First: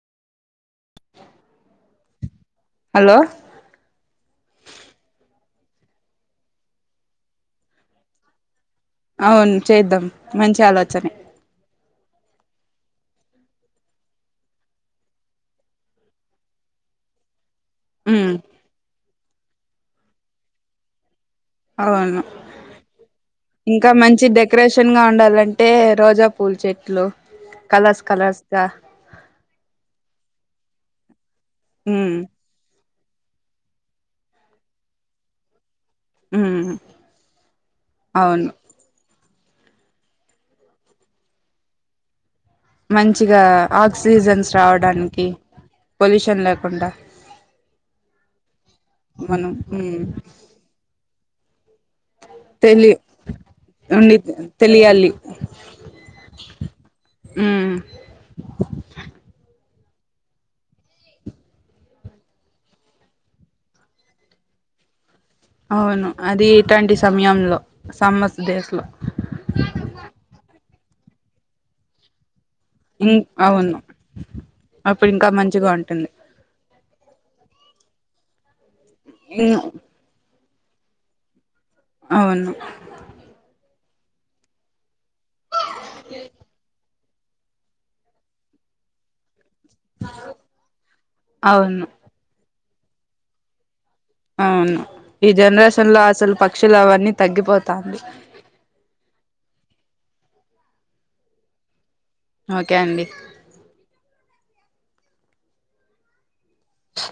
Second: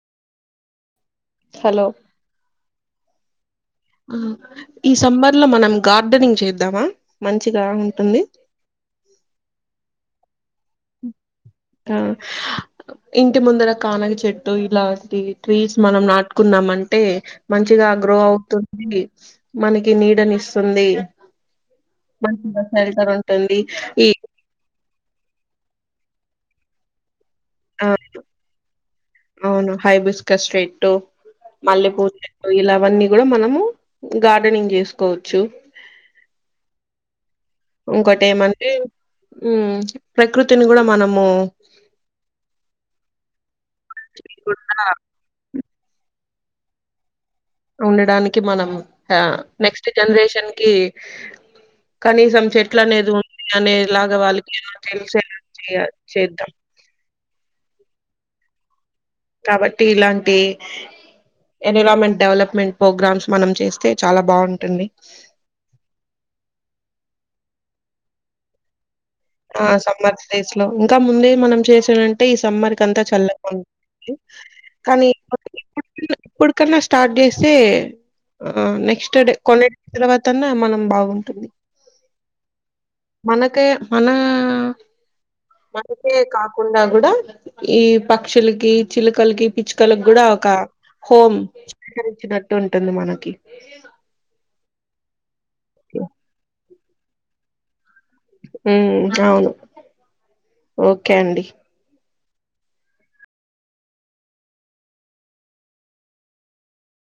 hello hello ఆ ఈ summer లో మనం గార్డెనింగ్ చేద్దామా మంచిగా ఉంటుంది అవున్ చేద్దాం మంచి ఆలోచనే ఆ ఇంటి ముందర కానగ చెట్టు ఇలాంటి ట్రీస్ మనం నాటుకున్నామ్ అంటే మంచిగా గ్రో ఉమ్ అవుతుంది మనకి నీడనిస్తుంది అవును మంచిగా సెల్టర్ ఉంటుంది ఈ చన్ గా ఉండాలంటే రోజా పూలు చెట్లు కలర్స్ కలర్స్ గా అవును హై బిస్కట్ స్ట్రేట్ మల్లెపూవు ఉమ్ చెట్టు ఇలావన్నీ గూడా మనము గార్డెనింగ్ చేసుకోవచ్చు ఆ ఇంకోట ఏ మంట ఉ ప్రకృతిని కూడా మనము మంచిగా ఆక్సిజన్స్ కూడా రావడానికి పొల్యూషన్ లేకుండా ఉండడానికి మనం ఆ మనం నెక్స్ట్ ఉమ్ జనరేషన్ కి కనీసం చెట్ల తెలి అనేది ఉంది అనేలాగ ఉండి వాళ్ళకి తెలియాలి తెలిసేలా చేయ చేద్దాం ఉమ్ కాబట్టి ఇలాంటి ఎన్విరాన్మెంట్ డెవలప్మెంట్ ప్రోగ్రామ్స్ మనం చేస్తే చాలా బాగుంటుంది అవును అది ఇటువంటి సమయంలో సమ్మస్ డేస్ లో ఆ సమ్మస్ డేస్ ఇంకా ముందే మనం చేసానంటే ఇస్ సమ్మర్ కంతా ఇం చల్లగా అవును ఉంటంది కానీ అప్పుడు ఇంకా మంచిగా ఉంటుంది ఇప్పటికిప్పుడు ఇప్పుడుకన్నా స్టార్ట్ చేసి ఆ నై ఎస్టర్డే కొనే తూరవత్ తన్నా మనం బాగుంటుంది అవును మనకే మన మనకే కాకుండా గుడా ఈ పక్షులుకి చిలకలకి పిచ్చుకలకు గుడా ఒక హోమ్ అవును స్వీకరించినట్టు ఉంటుంది మనకి అవును ఈ జనరేషన్ లో అసలు పక్షి తెలఅవన్నీ తగ్గిపోతాంది ఉ అవును ఓకే అండి ఓకే అండి